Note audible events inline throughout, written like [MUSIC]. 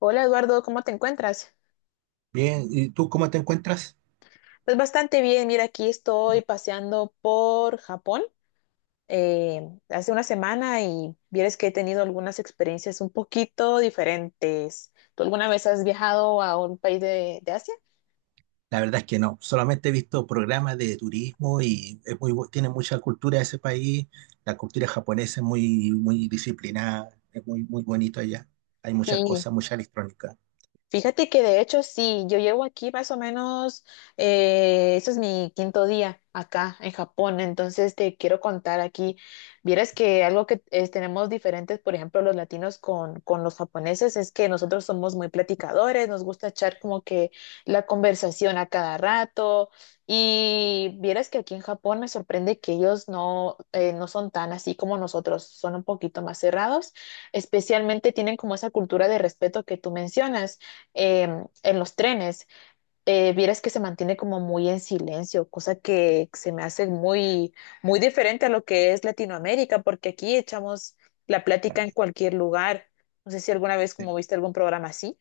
Hola Eduardo, ¿cómo te encuentras? Bien, ¿y tú cómo te encuentras? Pues bastante bien, mira, aquí estoy paseando por Japón eh, hace una semana y vieres que he tenido algunas experiencias un poquito diferentes. ¿Tú alguna vez has viajado a un país de Asia? La verdad es que no, solamente he visto programas de turismo y es muy, tiene mucha cultura ese país. La cultura japonesa es muy, muy disciplinada, es muy, muy bonito allá. Hay muchas Sí. cosas, mucha electrónica. Fíjate que de hecho sí, yo llevo aquí más o menos, ese es mi quinto día acá en Japón, entonces te quiero contar aquí, vieras que algo que tenemos diferentes, por ejemplo, los latinos con los japoneses, es que nosotros somos muy platicadores, nos gusta echar como que la conversación a cada rato y vieras que aquí en Japón me sorprende que ellos no, no son tan así como nosotros, son un poquito más cerrados, especialmente tienen como esa cultura de respeto que tú mencionas eh, en los trenes, vieras que se mantiene como muy en silencio, cosa que se me hace muy, muy diferente a lo que es Latinoamérica, porque aquí echamos la plática en cualquier lugar. No sé si alguna vez Sí. como viste algún programa así.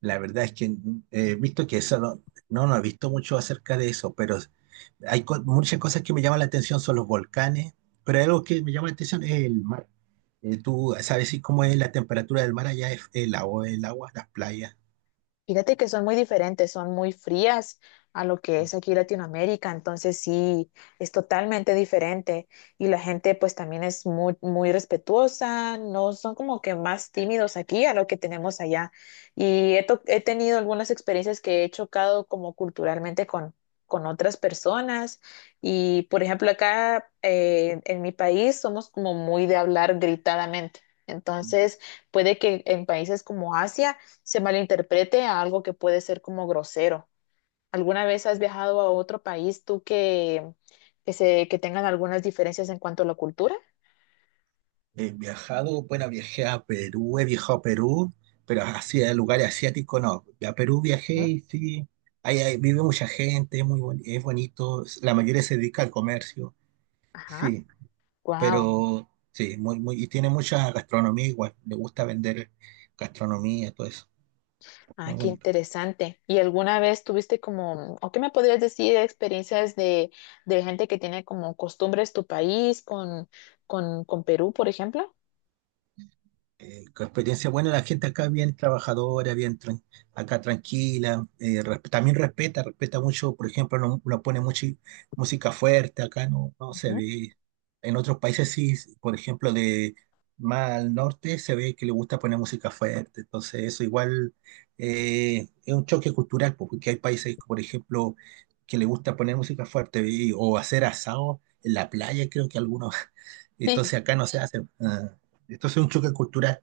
La verdad es que he visto que eso no, no, no he visto mucho acerca de eso, pero hay muchas cosas que me llaman la atención, son los volcanes, pero hay algo que me llama la atención es el mar. ¿Tú sabes si cómo es la temperatura del mar allá? ¿Es el agua, las playas? Fíjate que son muy diferentes, son muy frías a lo que es aquí Latinoamérica, entonces sí, es totalmente diferente y la gente pues también es muy, muy respetuosa, no son como que más tímidos aquí a lo que tenemos allá. Y he tenido algunas experiencias que he chocado como culturalmente con otras personas y por ejemplo acá en mi país somos como muy de hablar gritadamente, entonces puede que en países como Asia se malinterprete a algo que puede ser como grosero. ¿Alguna vez has viajado a otro país tú que, que tengan algunas diferencias en cuanto a la cultura? He viajado, bueno, viajé a Perú, he viajado a Perú, pero así a lugares asiáticos no. A Perú viajé ¿Mm? y sí, ahí vive mucha gente, es muy boni- es bonito, la mayoría se dedica al comercio, Ajá. sí, Wow. pero sí, muy, muy, y tiene mucha gastronomía igual, le gusta vender gastronomía, todo eso, muy Ah, qué bonito. interesante. ¿Y alguna vez tuviste como, o qué me podrías decir, experiencias de gente que tiene como costumbres tu país con, con Perú, por ejemplo? Con experiencia buena, la gente acá es bien trabajadora, acá tranquila, también respeta mucho, por ejemplo, no pone mucha música fuerte, acá no se Ujú. ve. En otros países sí, por ejemplo, de más al norte se ve que le gusta poner música fuerte, entonces eso igual es un choque cultural, po, porque hay países, por ejemplo, que le gusta poner música fuerte o hacer asado en la playa, creo que algunos, [LAUGHS] Sí. entonces acá no se hace. Ah, entonces es un choque cultural.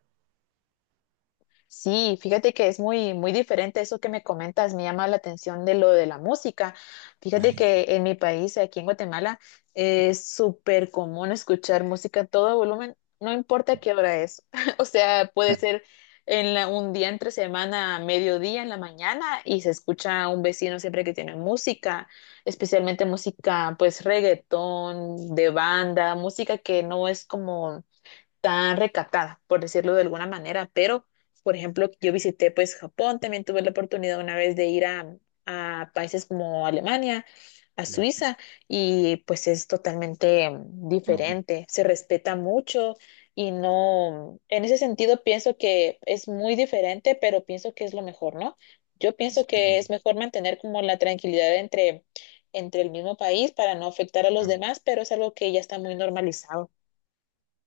Sí, fíjate que es muy, muy diferente eso que me comentas, me llama la atención de lo de la música. Fíjate que en mi país, aquí en Guatemala, es súper común escuchar música a todo volumen, no importa qué hora es. [LAUGHS] O sea, puede ser en un día entre semana, a mediodía, en la mañana, y se escucha a un vecino siempre que tiene música, especialmente música, pues reggaetón, de banda, música que no es como tan recatada, por decirlo de alguna manera, pero, por ejemplo, yo visité pues Japón, también tuve la oportunidad una vez de ir a países como Alemania, a Le- Suiza, y pues es totalmente no, diferente, se respeta mucho y no, en ese sentido pienso que es muy diferente, pero pienso que es lo mejor, ¿no? Yo pienso que es eh, mejor mantener como la tranquilidad entre, entre el mismo país para no afectar a los no. demás, pero es algo que ya está muy normalizado.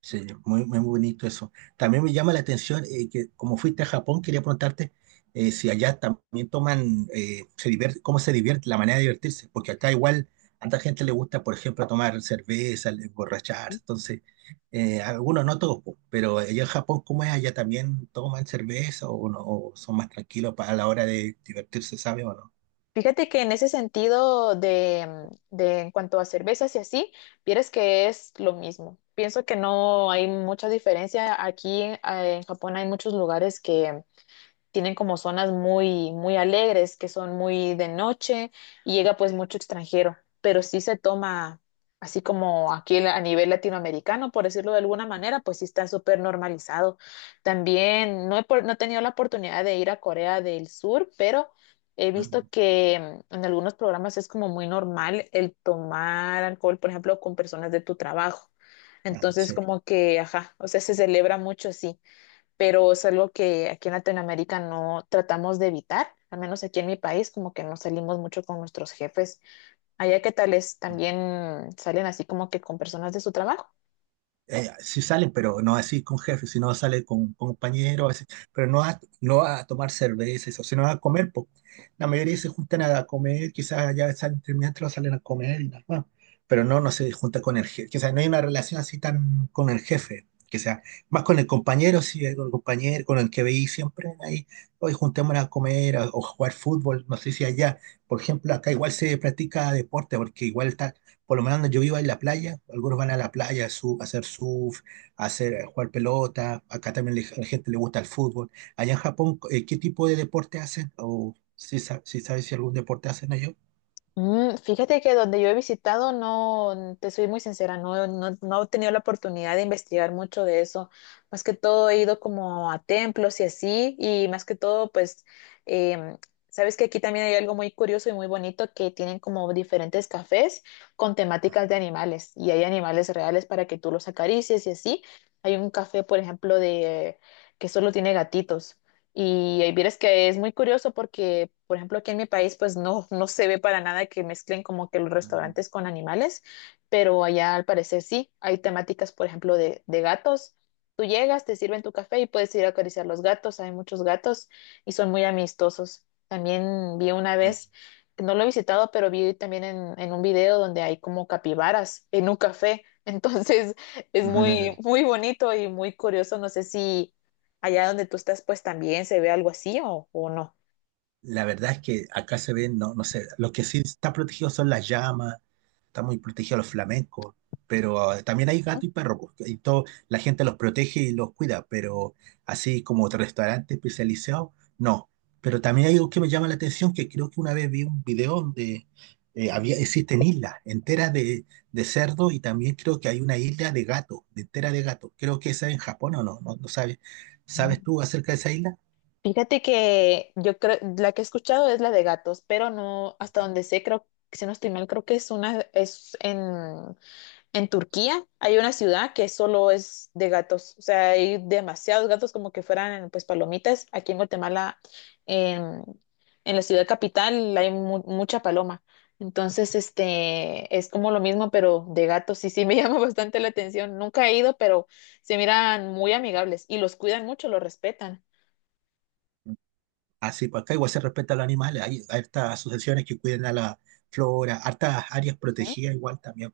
Sí, muy, muy bonito eso. También me llama la atención que como fuiste a Japón, quería preguntarte si allá también toman, se divierte, cómo se divierte, la manera de divertirse, porque acá igual a tanta gente le gusta, por ejemplo, tomar cerveza, emborracharse, entonces, algunos no todos, po, pero allá en Japón, ¿cómo es? ¿Allá también toman cerveza o, no, o son más tranquilos a la hora de divertirse, sabe o no? Fíjate que en ese sentido de en cuanto a cervezas y así, vieras que es lo mismo. Pienso que no hay mucha diferencia. Aquí en Japón hay muchos lugares que tienen como zonas muy, muy alegres, que son muy de noche, y llega pues mucho extranjero, pero sí se toma, así como aquí a nivel latinoamericano, por decirlo de alguna manera, pues sí está súper normalizado. También no he tenido la oportunidad de ir a Corea del Sur, pero he visto Ah, que en algunos programas es como muy normal el tomar alcohol, por ejemplo, con personas de tu trabajo. ah, Entonces, sí. como que, ajá, o sea, se celebra mucho así pero es algo que aquí en Latinoamérica no tratamos de evitar, al menos aquí en mi país, como que no salimos mucho con nuestros jefes. Allá, ¿qué tal es? ¿También salen así como que con personas de su trabajo? Sí salen, pero no así con jefes, sino sale con compañeros, así, pero no a tomar cerveza, eso, sino a comer. Po. La mayoría se juntan a comer, quizás ya salen terminando, salen a comer y nada más, pero no, no se junta con el jefe, o sea, no hay una relación así tan con el jefe, que sea más con el compañero, sí, con el compañero, con el que veí siempre ahí, hoy juntémonos a comer o jugar fútbol, no sé si allá, por ejemplo, acá igual se practica deporte, porque igual está por lo menos yo vivo en la playa, algunos van a la playa a hacer surf, a jugar pelota, acá también a la gente le gusta el fútbol. Allá en Japón, ¿qué tipo de deporte hacen? ¿O si sabes si algún deporte hacen ellos? Fíjate que donde yo he visitado, no, te soy muy sincera, no, no he tenido la oportunidad de investigar mucho de eso. Más que todo he ido como a templos y así, y más que todo, pues, em, sabes que aquí también hay algo muy curioso y muy bonito que tienen como diferentes cafés con temáticas de animales, y hay animales reales para que tú los acaricies y así. Hay un café, por ejemplo, de que solo tiene gatitos. Y ahí vieras que es muy curioso porque, por ejemplo, aquí en mi país, pues no, no se ve para nada que mezclen como que los Mm, restaurantes con animales, pero allá al parecer sí, hay temáticas, por ejemplo, de gatos. Tú llegas, te sirven tu café y puedes ir a acariciar los gatos, hay muchos gatos y son muy amistosos. También vi una vez, no lo he visitado, pero vi también en un video donde hay como capibaras en un café. [LAUGHS] Entonces es mm. muy, [LAUGHS] muy bonito y muy curioso. No sé si allá donde tú estás, pues también se ve algo así o no. La verdad es que acá se ven, no, no sé, lo que sí está protegido son las llamas, está muy protegido los flamencos, pero también hay gato y perro, pues, y todo, la gente los protege y los cuida, pero así como otro restaurante especializado, no. Pero también hay algo que me llama la atención, que creo que una vez vi un video donde había, existen islas enteras de cerdo y también creo que hay una isla de gato, de entera de gato. Creo que esa es en Japón o no, no, no sabes. ¿Sabes Mm. tú acerca de esa isla? Fíjate que yo creo, la que he escuchado es la de gatos, pero no, hasta donde sé, creo, si no estoy mal, creo que es una, es en Turquía hay una ciudad que solo es de gatos, o sea, hay demasiados gatos como que fueran pues palomitas. Aquí en Guatemala, en, en la ciudad capital, hay mucha paloma. Entonces, este, es como lo mismo, pero de gatos. Y sí me [LAUGHS] llama bastante la atención. Nunca he ido, pero se miran muy amigables y los cuidan mucho, los respetan. Así, pues acá igual se respeta a los animales, hay estas asociaciones que cuidan a la flora, hartas áreas protegidas igual también,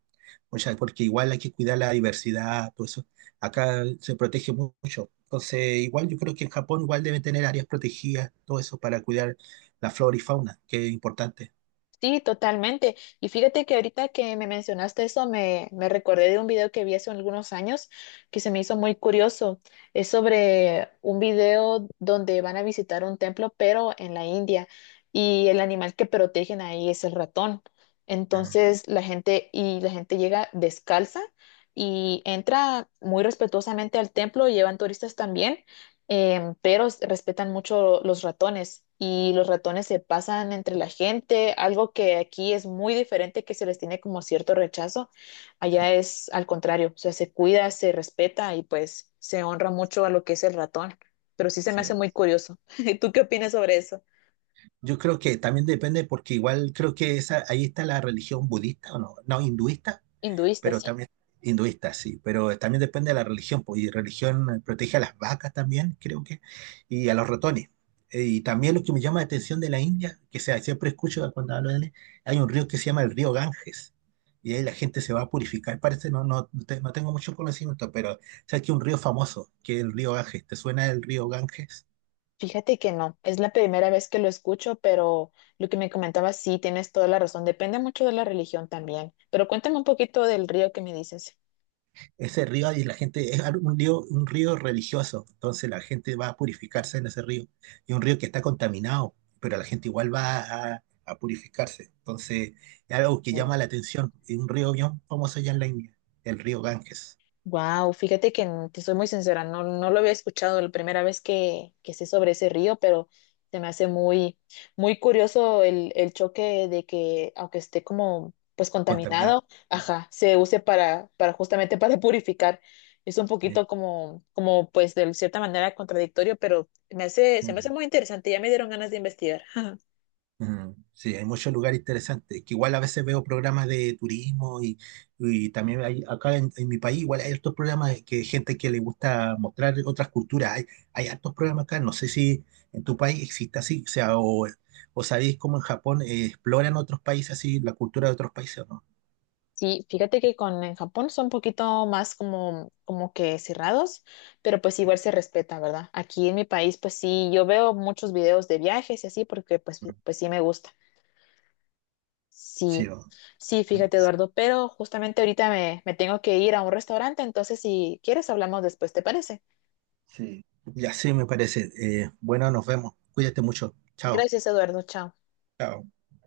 o sea, porque igual hay que cuidar la diversidad, todo eso. Acá se protege mucho. Entonces, igual yo creo que en Japón igual deben tener áreas protegidas, todo eso para cuidar la flora y fauna, que es importante. Sí, totalmente. Y fíjate que ahorita que me mencionaste eso, me recordé de un video que vi hace algunos años que se me hizo muy curioso. Es sobre un video donde van a visitar un templo, pero en la India, y el animal que protegen ahí es el ratón. Ah, Entonces la gente, y la gente llega descalza y entra muy respetuosamente al templo, llevan turistas también pero respetan mucho los ratones y los ratones se pasan entre la gente, algo que aquí es muy diferente, que se les tiene como cierto rechazo, allá es al contrario, o sea, se cuida, se respeta y pues se honra mucho a lo que es el ratón, pero sí se me sí. hace muy curioso. [LAUGHS] ¿Tú qué opinas sobre eso? Yo creo que también depende porque igual creo que esa, ahí está la religión budista o no, no, hinduista. Hinduista, Pero sí. también hinduista, sí, pero también depende de la religión, pues, y religión protege a las vacas también, creo que, y a los ratones. Y también lo que me llama la atención de la India, que sea, siempre escucho cuando hablo de él, hay un río que se llama el río Ganges, y ahí la gente se va a purificar, parece, no, no, no tengo mucho conocimiento, pero sabes que un río famoso, que es el río Ganges, ¿te suena el río Ganges? Fíjate que no, es la primera vez que lo escucho, pero lo que me comentabas, sí, tienes toda la razón, depende mucho de la religión también. Pero cuéntame un poquito del río que me dices. Ese río y la gente es un río, religioso, entonces la gente va a purificarse en ese río. Y un río que está contaminado, pero la gente igual va a purificarse. Entonces es algo que llama la atención. Y un río bien famoso allá en la India, el río Ganges, Wow, fíjate que te soy muy sincera, no, no lo había escuchado la primera vez que sé sobre ese río, pero se me hace muy, muy curioso el choque de que, aunque esté como pues contaminado. contaminado, ajá, se use para justamente [LAUGHS] para purificar. Es un Mm, poquito como, como pues de cierta manera contradictorio, pero me hace, se me hace mm. muy interesante, ya me dieron ganas de investigar. [LAUGHS] Mm, sí, hay muchos lugares interesantes, que igual a veces veo programas de turismo y también hay, acá en mi país igual hay estos programas de que gente que le gusta mostrar otras culturas, hay hartos programas acá, no sé si en tu país existe así, o sea, o sabéis cómo en Japón exploran otros países así, la cultura de otros países o no. Sí, fíjate que con en Japón son un poquito más como, como que cerrados, pero pues igual se respeta, ¿verdad? Aquí en mi país, pues sí, yo veo muchos videos de viajes y así, porque pues, Mm, pues sí me gusta. sí, Sí, sí, fíjate, Eduardo, pero justamente ahorita me, me tengo que ir a un restaurante, entonces si quieres hablamos después, ¿te parece? sí, ya sí me parece. Bueno, nos vemos, cuídate mucho, chao. Gracias, Eduardo, chao. Chao.